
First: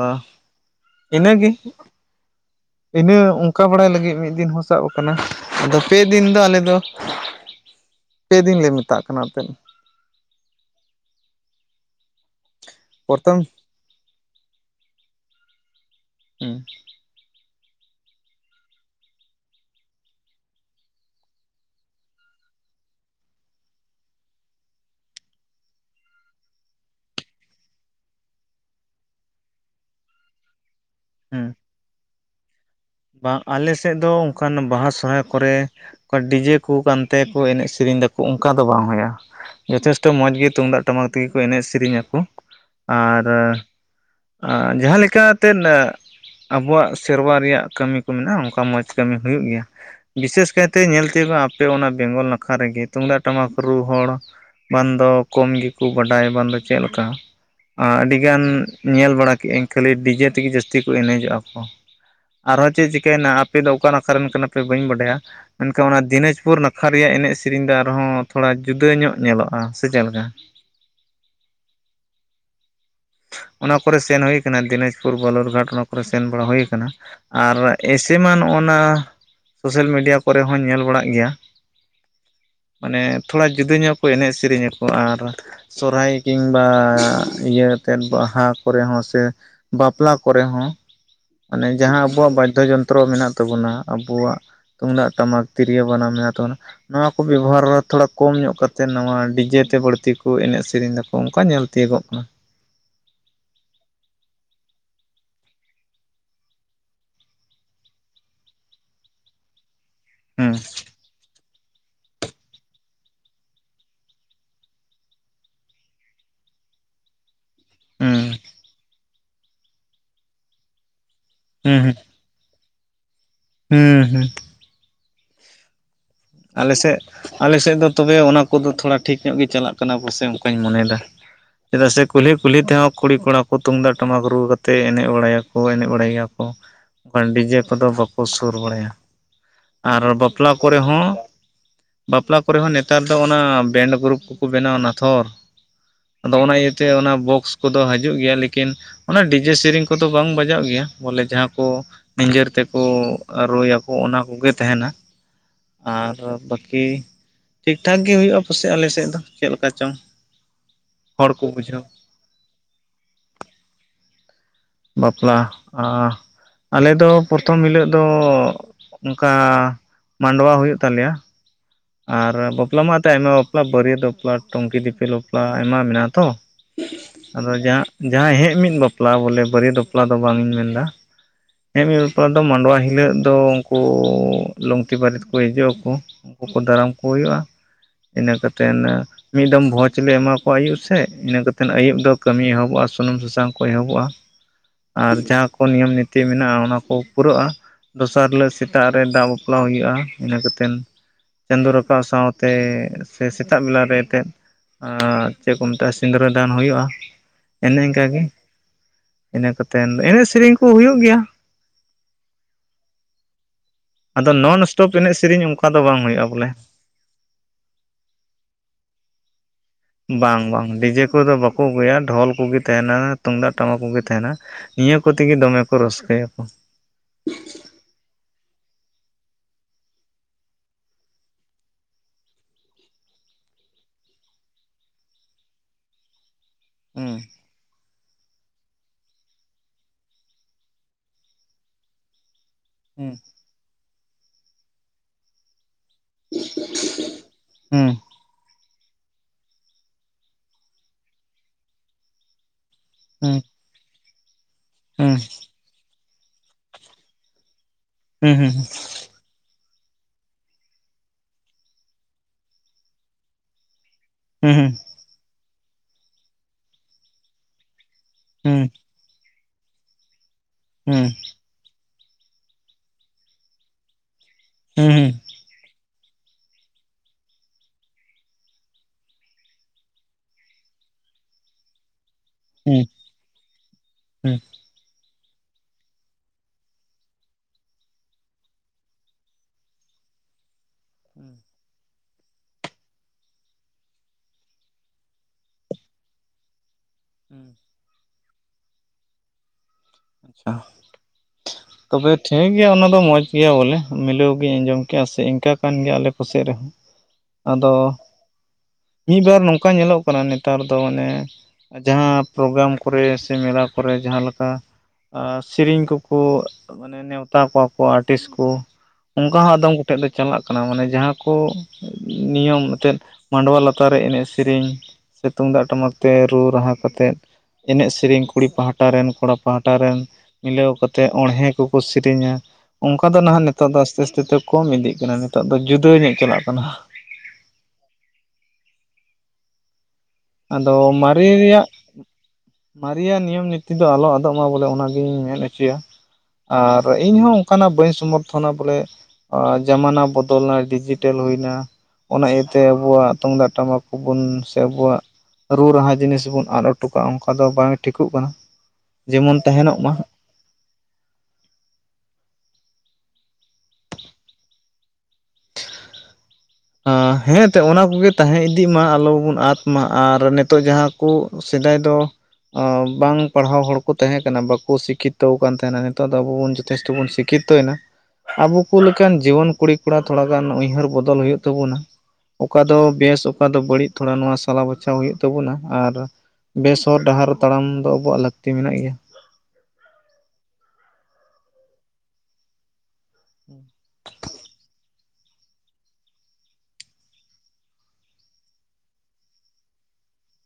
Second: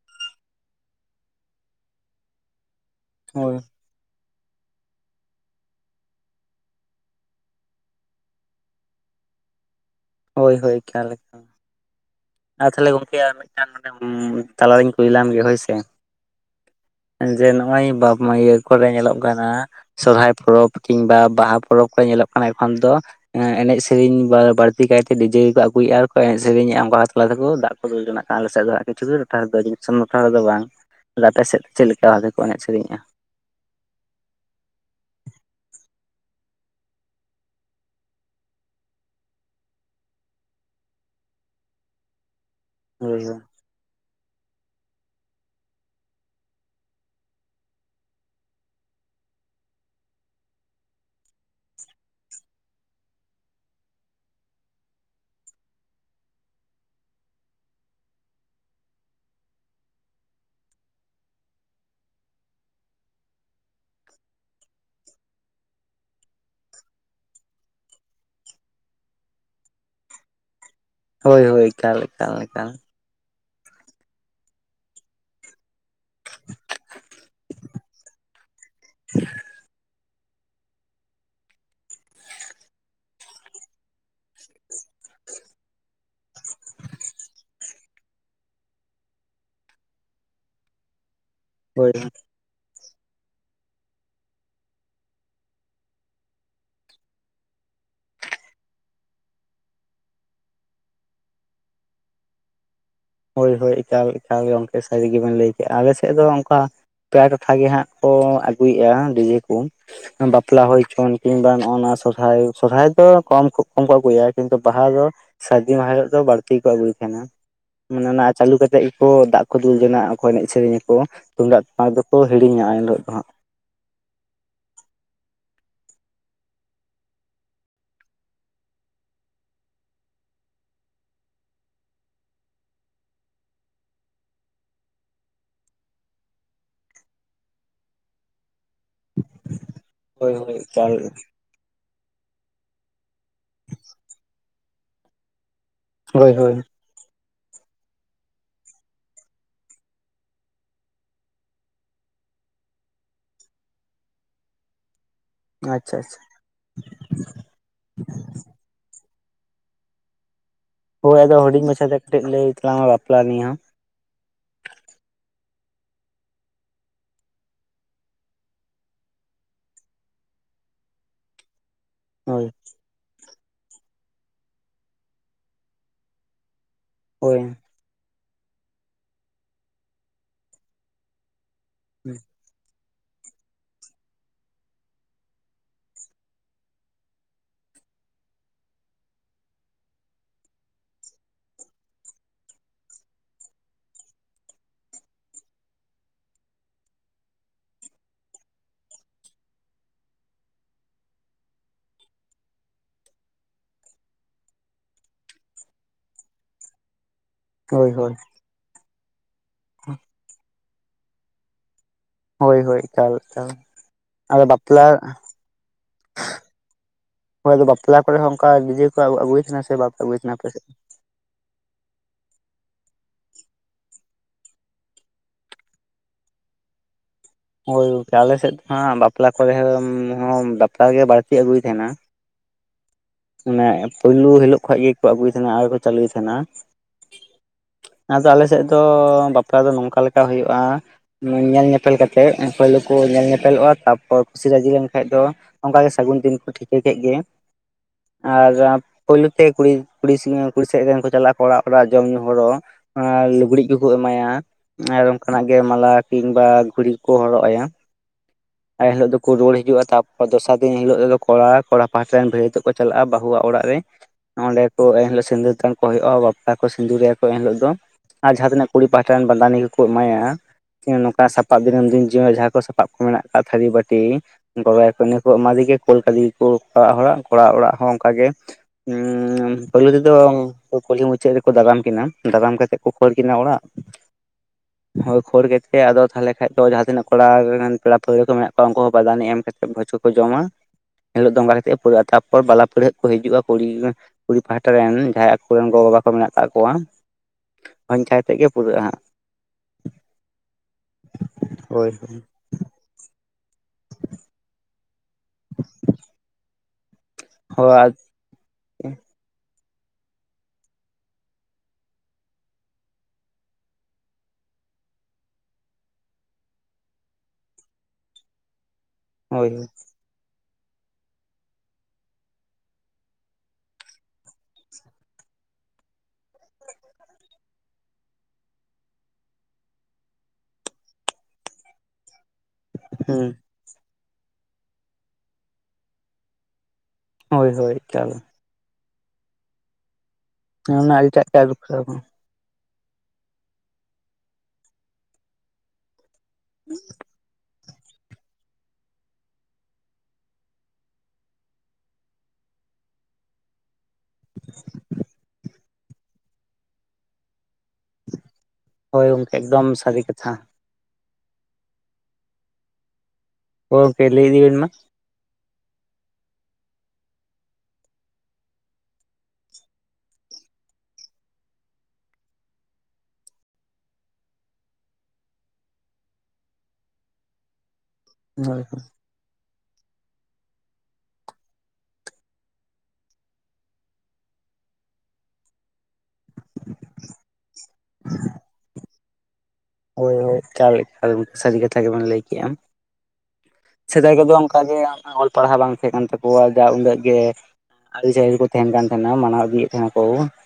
ᱤᱱᱟᱹᱜᱮ, ᱤᱱᱟᱹ ᱦᱳᱭ ᱚᱱᱠᱟ ᱵᱟᱲᱟᱭ ᱞᱟᱹᱜᱤᱫ ᱢᱤᱫ ᱫᱤᱱ ᱦᱚᱸ ᱥᱟᱵ ᱟᱠᱟᱱᱟ ᱟᱫᱚ ᱯᱮᱫᱤᱱ ᱫᱚ ᱟᱞᱮ ᱫᱚ, ᱯᱮᱫᱤᱱ ᱞᱮ ᱢᱮᱛᱟᱜ ᱠᱟᱱᱟ ᱮᱱᱛᱮᱫ᱾ ᱦᱳᱭ ᱦᱳᱭ ᱮᱠᱟᱞ ᱮᱠᱟᱞ ᱟ ᱛᱷᱟᱞᱮ ᱜᱚᱝᱠᱮ ᱟᱨ ᱯᱨᱚᱛᱷᱚᱢ ᱢᱤᱜᱴᱟᱱ ᱱᱚᱰᱮ ᱩᱸ ᱛᱟᱞᱟᱨᱤᱧ ᱠᱩᱞᱤ ᱞᱟᱢᱜᱮ ᱦᱳᱭ ᱥᱮ᱾ ᱦᱩᱸ᱾ ᱡᱮ ᱱᱚᱜᱼ-ᱚᱭ ᱵᱟᱯ ᱢᱟ ᱤᱭᱟᱹ ᱠᱚᱨᱮ ᱧᱮᱞᱚᱜ ᱠᱟᱱᱟ᱾ ᱥᱚᱦᱚᱨᱟᱭ ᱯᱚᱨᱚᱵᱽ ᱠᱤᱝᱵᱟ ᱵᱟᱦᱟ ᱯᱚᱨᱚᱵᱽ ᱠᱚᱨᱮ ᱧᱮᱞᱚᱜ ᱠᱟᱱᱟ ᱮᱠᱷᱚᱱ ᱫᱚ ᱮᱸ ᱮᱱᱮᱡ ᱥᱮᱨᱮᱧ ᱵᱟ-ᱵᱟᱹᱲ ᱛᱤ ᱠᱟᱭᱮᱛ ᱰᱤᱡᱮ ᱜᱮᱠᱚ ᱟᱜᱩᱭᱮᱜᱼᱟ ᱟᱨ ᱠᱚ ᱮᱱᱮᱡ ᱥᱮᱨᱮᱧᱮ-ᱟ ᱚᱝᱠᱟ ᱛᱟᱞᱟ ᱛᱮᱠᱚ ᱫᱟᱜ ᱠᱩ ᱫᱩᱞ ᱡᱚᱱᱟᱜ ᱠᱟᱱᱟ ᱟᱞᱮ ᱥᱮᱫ ᱫᱚ ᱦᱟᱜ ᱠᱤᱪᱷᱩ [unintelligible] ᱨᱮᱫᱚ ᱵᱟᱝ, ᱟᱯᱮ ᱦᱮᱸ ᱥᱮᱫ ᱪᱮᱜ ᱞᱮᱠᱟ ᱵᱷᱟᱜᱮ ᱠᱚ ᱮᱱᱮᱡ ᱥᱮᱨᱮᱧᱮᱜᱼᱟ ᱵᱟᱝ ᱟᱞᱮ ᱥᱮᱜ ᱫᱚ ᱚᱱᱠᱟᱱ ᱵᱟᱦᱟ ᱥᱚᱦᱟᱭ ᱠᱚᱨᱮ ᱠᱟ ᱰᱤᱡᱮ ᱠᱩ ᱠᱟᱱ ᱛᱮ ᱠᱚ ᱮᱱᱮᱡ ᱥᱮᱨᱮᱱ ᱫᱟᱹᱠᱩ ᱚᱝᱠᱟ ᱫᱚ ᱵᱟᱝ ᱦᱩᱭᱩᱜ-ᱟ᱾ ᱡᱚᱛᱷᱮᱥᱴᱚ ᱢᱚᱸᱡᱽ ᱜᱮ ᱛᱩᱢᱫᱟᱜ ᱴᱟᱢᱟᱠ ᱛᱮᱜᱤ ᱠᱚ ᱮᱱᱮᱡ ᱥᱮᱨᱮᱧ ᱟᱠᱩ᱾ ᱦᱳᱭ ᱟᱨ ᱟᱸ ᱡᱟᱦᱟᱸ ᱞᱮᱠᱟ ᱛᱮᱫ ᱟᱸ ᱟᱵᱚᱣᱟᱜ ᱥᱮᱨᱣᱟ ᱨᱮᱭᱟᱜ ᱠᱟᱹᱢᱤ ᱠᱚ ᱢᱮᱱᱟᱜ-ᱟ ᱚᱝᱠᱟ ᱢᱚᱸᱡᱽ ᱠᱟᱹᱢᱤ ᱦᱩᱭᱩᱜ ᱜᱮᱭᱟ᱾ ᱵᱤᱥᱮᱥ ᱠᱟᱭᱛᱮ ᱧᱮᱞ ᱛᱤᱭᱳᱜᱚᱼᱟ ᱟᱯᱮ ᱚᱱᱟ ᱵᱮᱝᱜᱚᱞ ᱱᱟᱠᱷᱟ ᱨᱮᱜᱮ ᱛᱩᱢᱫᱟᱜ ᱴᱟᱢᱟᱠ ᱨᱩ ᱦᱚᱲ᱾ ᱵᱟᱱ ᱫᱚ ᱠᱚᱢ ᱜᱮᱠᱩ ᱵᱟᱰᱟᱭᱟ ᱵᱟᱝ ᱫᱚ ᱪᱮᱜ ᱞᱮᱠᱟ᱾ ᱟᱸ ᱟᱹᱰᱤᱜᱟᱱ ᱧᱮᱞ ᱵᱟᱲᱟ ᱠᱮᱜᱼᱟᱹᱧ ᱠᱷᱟᱹᱞᱤ ᱰᱤᱡᱮ ᱛᱮᱜᱮ ᱡᱟᱹᱥᱛᱤ ᱠᱚ ᱮᱱᱮᱡᱚᱜᱼᱟ ᱠᱚ᱾ ᱟᱨᱦᱚᱸ ᱪᱮᱜ ᱪᱤᱠᱟᱹᱭ ᱱᱟ ᱟᱯᱮ ᱫᱚ ᱚᱠᱟ ᱱᱟᱠᱷᱟ ᱨᱮᱱ ᱠᱟᱱᱟᱯᱮ ᱵᱟᱹᱧ ᱵᱟᱰᱟᱭᱟ᱾ ᱢᱮᱱᱠᱷᱟ ᱚᱱᱟ ᱫᱤᱱᱟᱡᱽᱯᱩᱨ ᱱᱟᱠᱷᱟ ᱨᱮᱭᱟᱜ ᱮᱱᱮᱡ ᱥᱮᱨᱮᱧ ᱫᱚ ᱟᱨᱦᱚᱸ ᱛᱷᱚᱲᱟ ᱡᱩᱫᱟᱹ ᱧᱚᱜ ᱧᱮᱞᱚᱜᱼᱟ, ᱥᱮ ᱪᱮᱞᱠᱟ? ᱦᱳᱭ-ᱦᱳᱭ, ᱮᱠᱟᱞ, ᱮᱠᱟᱞ, ᱮᱠᱟᱞ᱾ ᱚᱱᱟ ᱠᱚᱨᱮ ᱥᱮᱱ ᱦᱩᱭ ᱠᱟᱱᱟ ᱫᱤᱱᱟᱡᱽᱯᱩᱨ, ᱵᱟᱞᱚᱨᱜᱷᱟᱴ ᱚᱱᱟ᱾ ᱠᱚᱨᱮ ᱥᱮᱱ ᱵᱟᱲᱟ ᱦᱳᱭ ᱠᱟᱱᱟ ᱟᱨ ᱮᱭᱥᱮᱢᱟ ᱱᱚᱜᱼᱚᱱᱟ ᱥᱳᱥᱟᱞ ᱢᱤᱰᱤᱭᱟ ᱠᱚᱨᱮ ᱦᱚᱸᱧ ᱧᱮᱞ ᱵᱟᱲᱟᱜ ᱜᱮᱭᱟ᱾ ᱢᱟᱱᱮ ᱛᱷᱚᱲᱟ ᱡᱩᱫᱟᱹ ᱧᱚᱜ ᱠᱚ ᱮᱱᱮᱡ ᱥᱮᱨᱮᱧ ᱟᱠᱚ, ᱟᱨ ᱥᱚᱨᱦᱟᱭ ᱠᱤᱢᱵᱟ ᱤᱭᱟᱹ ᱛᱮᱫ ᱵᱟᱦᱟ ᱠᱚᱨᱮ ᱦᱚᱸ ᱥᱮ ᱵᱟᱯᱞᱟ ᱠᱚᱨᱮ ᱦᱚᱸ ᱚᱱᱮ ᱦᱳᱭ ᱡᱟᱦᱟᱸ ᱟᱵᱚᱣᱟᱜ ᱵᱟᱫᱽᱫᱷᱚ ᱡᱚᱱᱛᱨᱚ ᱢᱮᱱᱟᱜ ᱛᱟᱵᱚᱱᱟ ᱟᱵᱚᱣᱟᱜ᱾ ᱛᱩᱢᱫᱟᱜ, ᱴᱟᱢᱟᱠ, ᱛᱤᱨᱭᱚ, ᱵᱟᱱᱟᱢ ᱢᱮᱱᱟᱜ ᱛᱟᱵᱚᱱᱟ᱾ ᱱᱚᱣᱟ ᱠᱚ ᱵᱮᱵᱚᱦᱟᱨ ᱛᱷᱚᱲᱟ ᱠᱚᱢ ᱧᱚᱜ ᱠᱟᱛᱮ ᱱᱚᱣᱟ ᱰᱤᱡᱮ ᱛᱮ ᱵᱟᱹᱲᱛᱤ ᱠᱚ ᱮᱱᱮᱡ ᱥᱮᱨᱮᱧ ᱫᱟᱠᱚ, ᱚᱝᱠᱟ ᱧᱮᱞ ᱛᱤᱭᱳᱜᱚᱜ ᱠᱟᱱᱟ᱾ ᱦᱳᱭ ᱦᱳᱭ ᱮᱠᱟᱞ ᱮᱠᱟᱞ ᱜᱮ ᱜᱚᱝᱠᱮ ᱥᱟᱹᱨᱤ ᱜᱮ ᱵᱮᱱ ᱞᱟᱹᱭ ᱠᱮ ᱟᱞᱮ ᱥᱮᱜ ᱫᱚ ᱚᱝᱠᱟ [unintelligible] ᱴᱚᱴᱷᱟ ᱜᱮ ᱦᱟᱸᱜ ᱠᱚ ᱟᱹᱜᱩᱭᱮᱜᱼᱟ ᱰᱤᱡᱮ ᱠᱩ, ᱦᱩᱸ ᱵᱟᱯᱞᱟ ᱦᱳᱭ ᱪᱚᱝ ᱠᱤᱝᱵᱟ ᱱᱚᱼᱚ ᱱᱟ ᱥᱚᱨᱦᱟᱭ ᱥᱚᱨᱦᱟᱭ ᱫᱚ ᱠᱚᱢ ᱠᱩ ᱠᱚᱢ ᱠᱚ ᱟᱹᱜᱩᱭᱟ ᱠᱤᱱᱛᱩ ᱵᱟᱦᱟ ᱫᱚ ᱥᱟᱛᱫᱤ ᱢᱟᱦᱟᱸ ᱦᱤᱦᱚᱜ ᱫᱚ ᱵᱟᱹᱲᱛᱤ ᱠᱚ ᱟᱹᱜᱩᱭ ᱛᱟᱦᱮᱸᱱᱟ᱾ ᱢᱟᱱᱮ ᱦᱩᱸ ᱚᱱᱟ ᱪᱟᱹᱞᱩ ᱠᱟᱛᱮᱜ ᱜᱮᱠᱚ ᱫᱟᱜ ᱠᱚ ᱫᱩᱞ ᱡᱚᱱᱟᱜ ᱟᱠᱚ, ᱮᱱᱮᱡ ᱥᱮᱨᱮᱧ ᱟᱠᱚ, ᱛᱩᱝᱫᱟᱜ ᱦᱩᱸ ᱴᱟᱢᱟᱠ ᱦᱩᱸ ᱫᱚ ᱠᱚ ᱦᱤᱲᱤᱧᱟ ᱮᱱ ᱦᱤᱞᱚᱜ ᱫᱚ ᱦᱟᱸᱜ᱾ ᱦᱩᱸ, ᱦᱩᱸ᱾ ᱟᱞᱮ ᱥᱮᱜ ᱟᱞᱮ ᱥᱮᱜ ᱫᱚ ᱛᱚᱵᱮ ᱚᱱᱟ ᱠᱚᱫᱚ ᱛᱷᱚᱲᱟ ᱴᱷᱤᱠ ᱧᱚᱜ ᱜᱮ ᱪᱟᱞᱟᱜ ᱠᱟᱱᱟ ᱯᱟᱥᱮᱜ ᱚᱱᱠᱟᱧ ᱢᱚᱱᱮ ᱮᱫᱟ᱾ ᱪᱮᱫᱟᱜ ᱥᱮ ᱠᱩᱞᱦᱤᱼᱠᱩᱞᱦᱤ ᱛᱮᱦᱚᱸ ᱠᱩᱲᱤᱼᱠᱚᱲᱟ ᱠᱚ ᱛᱩᱢᱫᱟᱜ ᱴᱟᱢᱟᱠ ᱨᱩ ᱠᱟᱛᱮᱜ ᱮᱱᱮᱡ ᱵᱟᱲᱟᱭ ᱟᱠᱚ ᱮᱱᱮᱡ ᱵᱟᱲᱟᱭ ᱜᱮᱭᱟ ᱠᱚ᱾ ᱵᱟᱝ ᱰᱤᱡᱮ ᱠᱚᱫᱚ ᱵᱟᱠᱚ ᱥᱩᱨ ᱵᱟᱲᱟᱭᱟ, ᱟᱨ ᱦᱳᱭ ᱵᱟᱯᱞᱟ ᱦᱳᱭ ᱠᱚᱨᱮ ᱮᱠᱟᱞ ᱦᱚᱸ᱾ ᱵᱟᱯᱞᱟ ᱠᱚᱨᱮ ᱦᱚᱸ ᱱᱮᱛᱟᱨ ᱫᱚ ᱚᱱᱟ ᱵᱮᱱᱰ ᱜᱨᱩᱯ ᱠᱚᱠᱚ ᱵᱮᱱᱟᱣᱱᱟ ᱛᱷᱚᱨ ᱦᱳᱭ ᱟᱫᱚ ᱚᱱᱟ ᱦᱳᱭ ᱤ ᱛᱮ ᱚᱱᱟ ᱵᱚᱠᱥ ᱠᱚᱫᱚ ᱦᱟᱡᱩᱜ ᱜᱮᱭᱟ ᱞᱮᱠᱤᱱ ᱚᱱᱟ ᱰᱤᱡᱮ ᱥᱮᱨᱮᱧ ᱠᱚᱫᱚ ᱵᱟᱝ ᱵᱟᱡᱟᱜ ᱜᱮᱭᱟ ᱵᱚᱞᱮ ᱡᱟᱦᱟᱸ ᱠᱚ ᱱᱤᱡᱮᱨ ᱛᱮᱠᱚ ᱨᱩᱭ ᱟᱠᱚ ᱚᱱᱟ ᱠᱚᱜᱮ ᱛᱟᱦᱮᱸᱱᱟ᱾ ᱟᱪᱪᱷᱟ ᱟᱨ ᱟᱪᱪᱷᱟ ᱵᱟᱹᱠᱤ ᱴᱷᱤᱠᱼᱴᱷᱟᱠ ᱜᱮ ᱦᱩᱭᱩᱜᱼᱟ ᱯᱟᱥᱮ ᱟᱞᱮ ᱥᱮᱫ ᱫᱚ, ᱪᱮᱫ ᱞᱮᱠᱟ ᱪᱚᱝ᱾ ᱦᱳᱭ ᱦᱚᱲ ᱟᱫᱚ ᱠᱚ ᱦᱩᱰᱤᱧ ᱵᱩᱡᱷᱟᱹᱣ ᱢᱟᱪᱷᱟ ᱛᱮ ᱠᱟᱹᱴᱤᱡ ᱞᱟᱹᱭ ᱛᱟᱞᱟᱝ ᱢᱮ ᱵᱟᱯᱞᱟ ᱱᱤᱭᱟᱹ ᱦᱚᱸ᱾ ᱵᱟᱯᱞᱟ ᱟᱸ ᱟᱞᱮ ᱫᱚ ᱯᱨᱚᱛᱷᱚᱢ ᱦᱤᱞᱚᱜ ᱫᱚ ᱚᱱᱠᱟ ᱢᱟᱰᱣᱟ ᱦᱩᱭᱩᱜ ᱛᱟᱞᱮᱭᱟ᱾ ᱟᱨ ᱦᱳᱭ ᱵᱟᱯᱞᱟ ᱢᱟ ᱟᱛᱮ ᱟᱭᱢᱟ ᱵᱟᱯᱞᱟ ᱵᱟᱹᱨᱭᱟᱹᱛ ᱵᱟᱯᱞᱟ, ᱴᱩᱝᱠᱤ ᱫᱤᱯᱤᱞ ᱵᱟᱯᱞᱟ ᱟᱭᱢᱟ ᱢᱮᱱᱟᱜᱼᱟ ᱛᱚ᱾ ᱦᱳᱭ ᱟᱫᱚ ᱡᱟᱸ ᱡᱟᱦᱟᱸ ᱦᱮᱜ ᱢᱤᱫ ᱵᱟᱯᱞᱟ ᱵᱚᱞᱮ ᱵᱟᱹᱨᱭᱟᱹᱛ ᱵᱟᱯᱞᱟ ᱫᱚ ᱵᱟᱞᱤᱧ ᱢᱮᱱᱮᱫᱟ᱾ ᱦᱮᱸ ᱢᱤ ᱵᱟᱯᱞᱟ ᱫᱚ ᱢᱟᱸᱰᱣᱟ ᱦᱤᱞᱟᱹᱜ ᱫᱚ ᱩᱱᱠᱩ ᱞᱩᱝᱛᱤ ᱵᱟᱨᱮᱛ ᱠᱚ ᱦᱤᱡᱩᱜ ᱟᱠᱩ᱾ ᱩᱠᱩ ᱫᱟᱨᱟᱢ ᱠᱩ ᱦᱩᱭᱩᱜᱼᱟ ᱤᱱᱟᱹ ᱠᱟᱛᱮᱱ ᱟᱸ ᱢᱤᱜ ᱫᱚᱢ ᱵᱷᱚᱡᱽ ᱞᱮ ᱮᱢᱟ ᱠᱚᱣᱟ ᱟᱭᱩᱵ ᱥᱮᱜ ᱤᱱᱟᱹ ᱠᱟᱛᱮᱱ ᱟᱭᱩᱵ ᱫᱚ ᱠᱟᱹᱢᱤ ᱮᱦᱚᱵᱚᱜᱼᱟ ᱥᱩᱱᱩᱢ ᱥᱟᱥᱟᱝ ᱠᱚ ᱮᱦᱚᱵᱚᱜᱼᱟ᱾ ᱟᱨ ᱡᱟᱦᱟᱸ ᱠᱚ ᱱᱤᱭᱚᱢ ᱱᱤᱛᱤ ᱢᱮᱱᱟᱜᱼᱟ ᱚᱱᱟ ᱠᱚ ᱯᱩᱨᱟᱹᱜᱼᱟ᱾ ᱫᱚᱥᱟᱨ ᱦᱤᱞᱟᱹᱜ ᱥᱮᱛᱟᱜ ᱨᱮ ᱫᱟᱜ ᱵᱟᱯᱞᱟ ᱦᱩᱭᱩᱜᱼᱟ, ᱤᱱᱟᱹ ᱠᱟᱛᱮᱱ ᱪᱟᱸᱫᱳ ᱨᱟᱠᱟᱵ ᱥᱟᱶᱛᱮ ᱥᱮ ᱥᱮᱛᱟᱜ ᱵᱮᱞᱟᱨᱮ ᱮᱛᱮᱫ᱾ ᱟᱸ ᱪᱮᱜᱠᱚ ᱢᱮᱛᱟᱜᱼᱟ ᱥᱤᱸᱫᱽᱨᱟᱹᱫᱷᱟᱱ ᱦᱩᱭᱩᱜᱼᱟ᱾ ᱤᱱᱮ ᱦᱳᱭ ᱤᱝᱠᱟ ᱦᱳᱭ ᱜᱮ ᱤᱱᱟᱹ ᱠᱟᱛᱮᱱ ᱮᱱᱮᱡ ᱥᱮᱨᱮᱧ ᱠᱚ ᱦᱩᱭᱩᱜ ᱜᱮᱭᱟ᱾ ᱦᱳᱭ ᱦᱳᱭ ᱮᱠᱟᱞ ᱮᱠᱟᱞ ᱟᱫᱚ ᱱᱚᱱ ᱥᱴᱚᱯ ᱮᱱᱮᱡ ᱥᱮᱨᱮᱧ ᱚᱝᱠᱟ ᱫᱚ ᱵᱟᱝ ᱦᱩᱭᱩᱜᱼᱟ᱾ ᱵᱚᱞᱮ ᱦᱳᱭ ᱫᱚ ᱵᱟᱯᱞᱟ ᱠᱚᱨᱮ ᱦᱚᱸ ᱚᱝᱠᱟ ᱰᱤᱡᱮ ᱠᱚ ᱟᱹᱜᱩᱭ ᱛᱟᱦᱮᱸᱱᱟ ᱥᱮ ᱵᱟᱯᱮ ᱟᱹᱜᱩᱭᱮᱫ ᱛᱟᱦᱮᱸᱱᱟ ᱵᱟᱝ ᱟᱯᱮ ᱥᱮᱫ? ᱵᱟᱝ ᱰᱤᱡᱮ ᱠᱚᱫᱚ ᱵᱟ ᱠᱚ ᱟᱹᱜᱩᱭᱟ ᱰᱷᱚᱞ ᱠᱚᱜᱮ ᱛᱟᱦᱮᱸᱱᱟ, ᱛᱩᱢᱫᱟᱜ ᱴᱟᱢᱟᱠ ᱠᱚᱜᱮ ᱛᱟᱦᱮᱸᱱᱟ᱾ ᱱᱤᱭᱟᱹ ᱠᱚᱛᱮ ᱜᱮ ᱫᱚᱢᱮ ᱠᱚ ᱨᱟᱹᱥᱠᱟᱹᱭᱟᱠᱚ᱾ [inaudible] ᱦᱳᱭ ᱜᱚᱝᱠᱮ ᱟᱞᱮ ᱥᱮᱫ ᱫᱚ ᱦᱟᱸᱜ ᱵᱟᱯᱞᱟ ᱠᱚᱨᱮ ᱦᱚᱸ ᱵᱟᱯᱞᱟ ᱜᱮ ᱵᱟᱹᱲᱛᱤ ᱟᱹᱜᱩᱭ ᱛᱟᱦᱮᱸᱱᱟ᱾ ᱢᱟᱱᱮ ᱯᱳᱭᱞᱩ ᱦᱤᱞᱳᱜ ᱠᱷᱚᱡ ᱜᱮᱠᱚ ᱟᱹᱜᱩᱭ ᱛᱟᱦᱮᱱᱟ, ᱟᱨ ᱠᱚ ᱪᱟᱹᱞᱩᱭ ᱛᱟᱦᱮᱱᱟ᱾ ᱦᱩᱸ ᱟᱫᱚ ᱟᱞᱮ ᱥᱮᱫ ᱫᱚ ᱵᱟᱯᱞᱟ ᱫᱚ ᱱᱚᱝᱠᱟ ᱞᱮᱠᱟ ᱦᱩᱭᱩᱜᱼᱟ ᱧᱮᱞ ᱧᱮᱯ ᱯᱮᱞ ᱠᱟᱛᱮᱜ ᱯᱩᱭᱞᱳ ᱠᱚ ᱦᱩᱸ ᱧᱮᱞᱼᱧᱮᱯᱮᱞᱚᱜᱼᱟ ᱛᱟᱯᱚᱨ ᱠᱩᱥᱤ ᱨᱟᱹᱡᱤ ᱞᱮᱱᱠᱷᱟᱡ ᱫᱚ ᱚᱝᱠᱟ ᱜᱮ ᱥᱟᱹᱜᱩᱱ ᱫᱤᱱ ᱠᱚ ᱴᱷᱤᱠᱟᱹ ᱠᱮᱜ ᱜᱮ᱾ ᱦᱩᱸ ᱟᱨ ᱯᱳᱭᱞᱳ ᱛᱮ ᱠᱩᱲᱤ ᱠᱩᱲᱤ ᱠᱩᱲᱤ ᱥᱮᱫ ᱨᱮᱱ ᱠᱚ ᱪᱟᱞᱟᱜᱼᱟ ᱠᱚ ᱚᱲᱟᱜ ᱚᱲᱟᱜ ᱡᱚᱢ ᱧᱩ ᱦᱚᱨᱚ᱾ ᱟᱨ ᱦᱩᱸ ᱞᱩᱜᱽᱲᱤᱡ ᱠᱚᱠᱚ ᱮᱢᱟᱭᱟ ᱟᱨ ᱚᱝᱠᱟ ᱱᱟᱜ ᱜᱮ ᱢᱟᱞᱟ ᱠᱤᱢᱵᱟ ᱜᱷᱩᱲᱤ ᱠᱚᱠᱚ ᱦᱚᱨᱚᱜ ᱟᱭᱟ᱾ ᱦᱩᱸ ᱦᱩᱸ ᱦᱩᱸ ᱟᱨ ᱮᱱᱦᱤᱞᱳᱜ ᱫᱚᱠᱚ ᱨᱩᱣᱟᱹᱲ ᱦᱤᱡᱩᱜᱼᱟ, ᱛᱟᱯᱚᱨ ᱫᱚᱥᱟᱨ ᱫᱤᱱ ᱦᱤᱞᱳᱜ ᱫᱚᱠᱚ ᱠᱚᱲᱟ ᱠᱚᱲᱟ ᱯᱟᱦᱴᱟ ᱨᱮᱱ ᱵᱷᱤᱲᱟᱹᱛᱚᱜ ᱠᱚ ᱪᱟᱞᱟᱜᱼᱟ ᱵᱟᱹᱦᱩᱣᱟᱜ ᱚᱲᱟᱜ ᱨᱮ ᱚᱸᱰᱮ ᱦᱩᱸ ᱠᱚ ᱮᱱ ᱦᱤᱞᱳᱜ ᱥᱤᱸᱫᱨᱟᱹᱫᱟᱱ ᱠᱚ ᱦᱩᱭᱩᱜᱼᱟ, ᱵᱟᱯᱞᱟ ᱠᱚ ᱥᱤᱸᱫᱩᱨ ᱟᱭᱟ ᱠᱚ ᱮᱱ ᱦᱤᱞᱳᱜ ᱫᱚ ᱟᱨ ᱡᱟᱦᱟᱸ ᱦᱩᱸ ᱛᱤᱱᱟᱹᱜ ᱠᱩᱲᱤ ᱯᱟᱦᱟᱴᱟ ᱨᱮᱱ ᱵᱟᱸᱫᱟᱱᱤ ᱠᱚᱠᱚ ᱮᱢᱟᱭᱟ ᱦᱩᱸ ᱱᱚᱝᱠᱟ ᱥᱟᱯᱟᱵ ᱫᱤᱱᱟᱹᱢ ᱫᱤᱱ ᱡᱤᱶᱚ ᱡᱟᱦᱟᱸ ᱠᱚ ᱥᱟᱯᱟᱵ ᱠᱚ ᱢᱮᱱᱟᱜ ᱠᱟᱜ ᱛᱷᱟᱹᱨᱤ ᱵᱟᱹᱴᱤ ᱦᱩᱸ [unintelligible] ᱠᱚ ᱮᱢᱟᱫᱮᱜᱮ ᱠᱳᱞ ᱠᱟᱫᱮ ᱠᱚ ᱚᱲᱟᱜ ᱦᱚᱲᱟᱜ ᱠᱚᱲᱟᱜ ᱚᱲᱟᱜ ᱦᱚᱸ ᱚᱝᱠᱟ ᱜᱮ ᱩᱸ ᱯᱩᱭᱞᱩ ᱛᱮᱫᱚ ᱠᱩᱞᱦᱤ ᱢᱩᱪᱟᱹᱫ ᱨᱮᱠᱚ ᱫᱟᱨᱟᱢ ᱠᱤᱱᱟ᱾ ᱫᱟᱨᱟᱢ ᱦᱩᱸ ᱠᱟᱛᱮᱜ ᱠᱚ ᱠᱷᱟᱹᱲ ᱠᱤᱱᱟ ᱚᱲᱟᱜ᱾ ᱦᱩᱸ ᱦᱳᱭ ᱠᱷᱟᱹᱲ ᱠᱟᱛᱮᱜ ᱟᱫᱚ ᱛᱟᱦᱞᱮ ᱠᱷᱟᱡ ᱫᱚ ᱡᱟᱦᱟᱸ ᱛᱤᱱᱟᱹᱜ ᱠᱚᱲᱟ ᱨᱮᱱ ᱯᱮᱲᱟ ᱯᱟᱹᱲᱦᱟᱹ ᱠᱚ ᱢᱮᱱᱟᱜ ᱠᱚᱣᱟ ᱩᱝᱠᱩ ᱦᱚᱸ ᱵᱟᱫᱟᱱᱤ ᱮᱢ ᱠᱟᱛᱮ ᱵᱷᱚᱡ ᱠᱚᱠᱚ ᱡᱚᱢᱟ ᱮᱱ ᱦᱤᱞᱳᱜ ᱫᱚ ᱠᱟᱴᱤᱜ ᱠᱟᱛᱮ ᱯᱩᱨᱟᱹᱜᱼᱟ ᱛᱟᱨᱯ ᱯᱚᱨ ᱵᱟᱞᱟ ᱯᱟᱹᱲᱦᱟᱹ ᱠᱚ ᱦᱤᱡᱩᱜᱼᱟ, ᱠᱩᱲᱤ ᱠᱩᱲᱤ ᱯᱟᱦᱴᱟ ᱨᱮᱱ ᱡᱟᱦᱟᱸᱭ ᱟᱠᱚᱨᱮᱱ ᱜᱚ-ᱵᱟᱵᱟ ᱠᱚ ᱢᱮᱱᱟᱜ ᱠᱟᱜ ᱠᱚᱣᱟ᱾ ᱦᱩᱸ ᱚᱝᱠᱟ ᱠᱟᱛᱮ ᱜᱮ ᱯᱩᱨᱟᱹᱜᱼᱟ ᱦᱟᱸᱜ᱾ ᱟᱪᱪᱷᱟ ᱦᱳᱭ ᱛᱚᱵᱮ ᱦᱳᱭ ᱴᱷᱤᱠ ᱜᱮᱭᱟ ᱚᱱᱟ ᱫᱚ ᱢᱚᱸᱡᱽ ᱜᱮᱭᱟ ᱵᱚᱞᱮ, ᱢᱤᱞᱟᱹᱣ ᱜᱤᱧ ᱟᱸᱡᱚᱢ ᱠᱮᱜᱼᱟ ᱥᱮ ᱤᱝᱠᱟᱹ ᱠᱟᱱ ᱜᱮᱭᱟ ᱟᱞᱮ ᱠᱚ ᱥᱮᱜ ᱨᱮᱦᱚᱸ ᱟᱫᱚ ᱢᱤᱜᱵᱟᱨ ᱱᱚᱝᱠᱟ ᱧᱮᱞᱚᱜ ᱠᱟᱱᱟ ᱱᱮᱛᱟᱨ ᱫᱚ ᱢᱟᱱᱮ ᱡᱟᱦᱟᱸ ᱯᱨᱳᱜᱨᱟᱢ ᱠᱚᱨᱮ ᱥᱮ ᱢᱮᱞᱟ ᱠᱚᱨᱮ ᱡᱟᱦᱟᱸ ᱞᱮᱠᱟ ᱟ ᱥᱤᱨᱤᱧ ᱠᱚᱠᱚ ᱢᱟᱱᱮ ᱱᱮᱣᱛᱟ ᱠᱚᱣᱟ ᱠᱚ ᱟᱨᱴᱤᱥ ᱠᱚ ᱚᱝᱠᱟ ᱦᱳᱭ ᱦᱳᱭ ᱦᱚᱸ ᱟᱫᱚᱢ ᱠᱚᱴᱷᱮᱜ ᱫᱚ ᱪᱟᱞᱟᱜ ᱠᱟᱱᱟ, ᱢᱟᱱᱮ ᱡᱟᱦᱟᱸ ᱠᱚ ᱱᱤᱭᱚᱢ ᱮᱛᱮᱫ ᱢᱟᱸᱰᱣᱟ ᱞᱟᱛᱟᱨ ᱨᱮ ᱮᱱᱮᱡ ᱥᱮᱨᱮᱧ ᱥᱮ ᱛᱩᱢᱫᱟᱜ ᱴᱟᱢᱟᱠ ᱛᱮ ᱨᱩ ᱨᱟᱦᱟ ᱠᱟᱛᱮᱫ ᱮᱱᱮᱡ ᱥᱮᱨᱮᱧ ᱠᱩᱲᱤ ᱯᱟᱦᱟᱴᱟ ᱨᱮᱱ ᱠᱚᱲᱟ ᱯᱟᱦᱟᱴᱟ ᱨᱮᱱ ᱢᱤᱞᱟᱹᱣ ᱠᱟᱛᱮ ᱚᱬᱦᱮᱸ ᱠᱚᱠᱚ ᱥᱮᱨᱮᱧᱟ ᱚᱝᱠᱟ ᱫᱚ ᱦᱩᱸ ᱱᱟᱦᱟᱜ ᱱᱤ ᱛᱚᱜ ᱫᱚ ᱟᱥᱛᱮᱼᱟᱥᱛᱮ ᱛᱮ ᱠᱚᱢ ᱤᱫᱤᱜ ᱠᱟᱱᱟ, ᱱᱤᱛᱚᱜ ᱫᱚ ᱡᱩᱫᱟᱹ ᱧᱚᱜ ᱪᱟᱞᱟᱜ ᱠᱟᱱᱟ᱾ ᱦᱳᱭ ᱦᱳᱭ ᱮᱠᱟᱞ᱾ ᱟᱫᱚ ᱚᱱᱟ ᱢᱟᱨᱮ ᱟᱹᱰᱤᱴᱟᱜ ᱜᱮ ᱨᱮᱭᱟᱜ ᱟᱹᱨᱩᱯᱷᱮᱨᱟᱣ ᱟᱠᱟᱱᱟ ᱢᱟᱨᱮᱭᱟᱜ ᱱᱤᱭᱚᱢ ᱱᱤᱛᱤ ᱫᱚ ᱟᱞᱚ ᱟᱫᱚᱜ ᱢᱟ ᱵᱚᱞᱮ ᱚᱱᱟᱜᱤᱧ ᱢᱮᱱ ᱚᱪᱚᱭᱟ᱾ ᱟᱨ ᱤᱧ ᱦᱚᱸ ᱚᱝᱠᱟᱱᱟᱜ ᱵᱟᱹᱧ ᱥᱚᱢᱚᱨᱛᱷᱚᱱᱟ ᱵᱚᱞᱮ ᱟ ᱡᱟᱢᱟᱱᱟ ᱵᱚᱫᱚᱞᱱᱟ ᱰᱤᱡᱤᱴᱮᱞ ᱦᱩᱭᱱᱟ᱾ ᱚᱱᱟ ᱤᱭᱟᱹ ᱛᱮ ᱟᱵᱚᱣᱟᱜ ᱛᱩᱢᱫᱟᱜ ᱴᱟᱢᱟᱠ ᱠᱚᱵᱩᱱ ᱥᱮ ᱟᱵᱚᱣᱟᱜ ᱨᱩ ᱨᱟᱦᱟ ᱡᱤᱱᱤᱥ ᱵᱚᱱ ᱟᱫ ᱦᱚᱴᱚ ᱠᱟᱜᱼᱟ ᱚᱱᱠᱟ ᱫᱚ ᱵᱟᱝ ᱴᱷᱤᱠᱚᱜ ᱠᱟᱱᱟ, ᱦᱳᱭ ᱜᱚᱢᱠᱮ ᱡᱮᱢᱚᱱ ᱮᱠᱫᱚᱢ ᱛᱟᱦᱮᱸᱱᱚᱜ ᱢᱟ᱾ [unintelligible] ᱜᱚᱝᱠᱮ ᱞᱟᱹᱭ ᱤᱫᱤ ᱵᱮᱱ ᱢᱟ᱾ ᱦᱮᱸ ᱛᱚ, ᱚᱱᱟ ᱠᱚᱜᱮ ᱛᱟᱦᱮᱸ ᱤᱫᱤᱜ ᱢᱟ ᱟᱞᱚ ᱵᱚᱱ ᱟᱫᱽ ᱢᱟ ᱟᱨ ᱱᱤᱛᱚᱜ ᱡᱟᱦᱟᱸ ᱠᱚ ᱥᱮᱫᱟᱭ ᱫᱚ ᱵᱟᱝ ᱯᱟᱲᱦᱟᱣ ᱦᱚᱲ ᱠᱚ ᱛᱟᱦᱮᱸ ᱠᱟᱱᱟ ᱵᱟᱠᱚ ᱥᱤᱠᱠᱷᱤᱛᱚ ᱠᱟᱱ ᱛᱟᱦᱮᱸᱱᱟ, ᱱᱤᱛᱚᱜ ᱫᱚ ᱟᱵᱚ ᱵᱚᱱ ᱡᱚᱛᱷᱮᱥᱴᱚ ᱵᱚᱱ ᱥᱤᱠ ᱠᱷᱤᱛᱚᱭᱮᱱᱟ᱾ ᱟᱵᱚ ᱦᱳᱭ ᱠᱚ ᱞᱮᱠᱟᱱ ᱡᱩᱭᱟᱱ ᱠᱩᱲᱤ‍ᱼᱠᱚᱲᱟ ᱛᱷᱚᱲᱟ ᱜᱟᱱ ᱩᱭᱦᱟᱹᱨ ᱵᱚᱫᱚᱞ ᱦᱩᱭᱩᱜ ᱛᱟᱵᱚᱱᱟ᱾ ᱚᱠᱟ ᱫᱚ ᱵᱮᱥ ᱚᱠᱟ ᱫᱚ ᱵᱟᱹᱲᱤᱡ ᱛᱷᱚᱲᱟ ᱱᱚᱣᱟ ᱥᱟᱞᱟ ᱵᱟᱪᱷᱟᱣ ᱦᱩᱭᱩᱜ ᱛᱟᱵᱚᱱᱟ ᱟᱨ ᱵᱮᱥ ᱦᱚᱨ ᱰᱟᱦᱟᱨ ᱛᱟᱲᱟᱢ ᱫᱚ ᱟᱵᱚᱣᱟᱜ ᱞᱟᱹᱠᱛᱤ ᱢᱮᱱᱟᱜ ᱜᱮᱭᱟ᱾ ᱦᱳᱭ ᱦᱳᱭ ᱮᱠᱟᱞᱼᱮᱠᱟᱞ, ᱥᱟᱹᱨᱤ ᱠᱟᱛᱷᱟ ᱜᱮᱵᱮᱱ ᱞᱟᱹᱭ ᱠᱮᱜᱼᱟ᱾ ᱥᱮᱫᱟᱭ ᱠᱚᱫᱚ ᱚᱱᱠᱟ ᱜᱮ, ᱚᱞ ᱯᱟᱲᱦᱟᱣ ᱵᱟᱝ ᱛᱟᱦᱮᱸ ᱠᱟᱱ ᱛᱟᱠᱚᱣᱟ ᱡᱟ ᱩᱱᱟᱹᱜ ᱜᱮ ᱟᱹᱨᱤᱼᱪᱟᱹᱞᱤ ᱠᱚ ᱛᱟᱦᱮᱸᱱ ᱠᱟᱱ ᱛᱟᱦᱮᱸᱱᱟ ᱢᱟᱱᱟᱣ ᱤᱫᱤᱭᱮᱫ ᱛᱟᱦᱮᱸᱱᱟ ᱠᱚ᱾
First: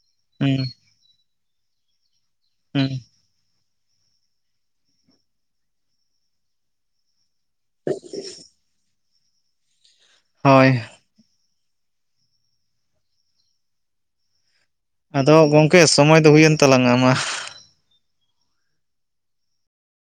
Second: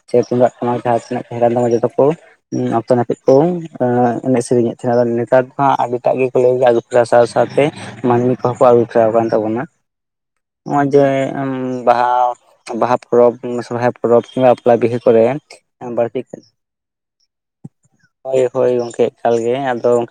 ᱥᱮ ᱛᱩᱢᱫᱟᱜ ᱦᱩᱸ ᱴᱟᱢᱟᱠ ᱡᱟᱦᱟᱸ ᱛᱤᱱᱟᱹᱜ ᱛᱟᱦᱮᱸ ᱠᱟᱱ ᱛᱟᱢᱟ ᱡᱚᱛᱚ ᱠᱚ ᱦᱩᱸ ᱚᱠᱛᱚ ᱱᱟᱹᱯᱤᱛ ᱠᱚ ᱱᱚᱣᱟ ᱮᱱᱮᱡ ᱥᱮᱨᱮᱧ ᱮᱫ ᱛᱟᱦᱮᱸᱱᱟ ᱟᱫᱚ ᱱᱮᱛᱟᱨ ᱫᱚ ᱦᱟᱸᱜ ᱟᱹᱰᱤᱴᱟᱜ ᱜᱮᱠᱚ ᱞᱟᱹᱭ ᱜᱮᱭᱟ [unintelligible] [unintelligible] ᱥᱟᱶ ᱥᱟᱶᱛᱮ ᱢᱟᱹᱱᱢᱤ ᱠᱚᱦᱚᱸ ᱠᱚ ᱟᱹᱨᱩ ᱯᱷᱮᱨᱟᱣ ᱟᱠᱟᱱ ᱛᱟᱵᱚᱱᱟ᱾ ᱦᱳᱭ ᱱᱚᱜ-ᱚᱭ ᱡᱮ ᱵᱟᱦᱟ, ᱵᱟᱦᱟ ᱯᱚᱨᱚᱵᱽ ᱠᱤᱱᱵᱟ ᱥᱚᱨᱦᱟᱭ ᱯᱚᱨᱚᱵ ᱠᱤᱱᱵᱟ ᱵᱟᱯᱞᱟ ᱵᱤᱦᱟᱹ ᱠᱚᱨᱮᱱ ᱟᱫᱚ ᱜᱚᱝᱠᱮ ᱵᱟᱹᱲᱛᱤ ᱥᱚᱢᱚᱭ ᱫᱚ ᱠᱟᱱᱟ᱾ ᱦᱩᱭᱮᱱ ᱛᱟᱞᱟᱝᱟ ᱢᱟ ᱦᱳᱭ ᱦᱳᱭ ᱜᱚᱝᱠᱮ ᱮᱠᱟᱞ ᱜᱮ, ᱟᱫᱚ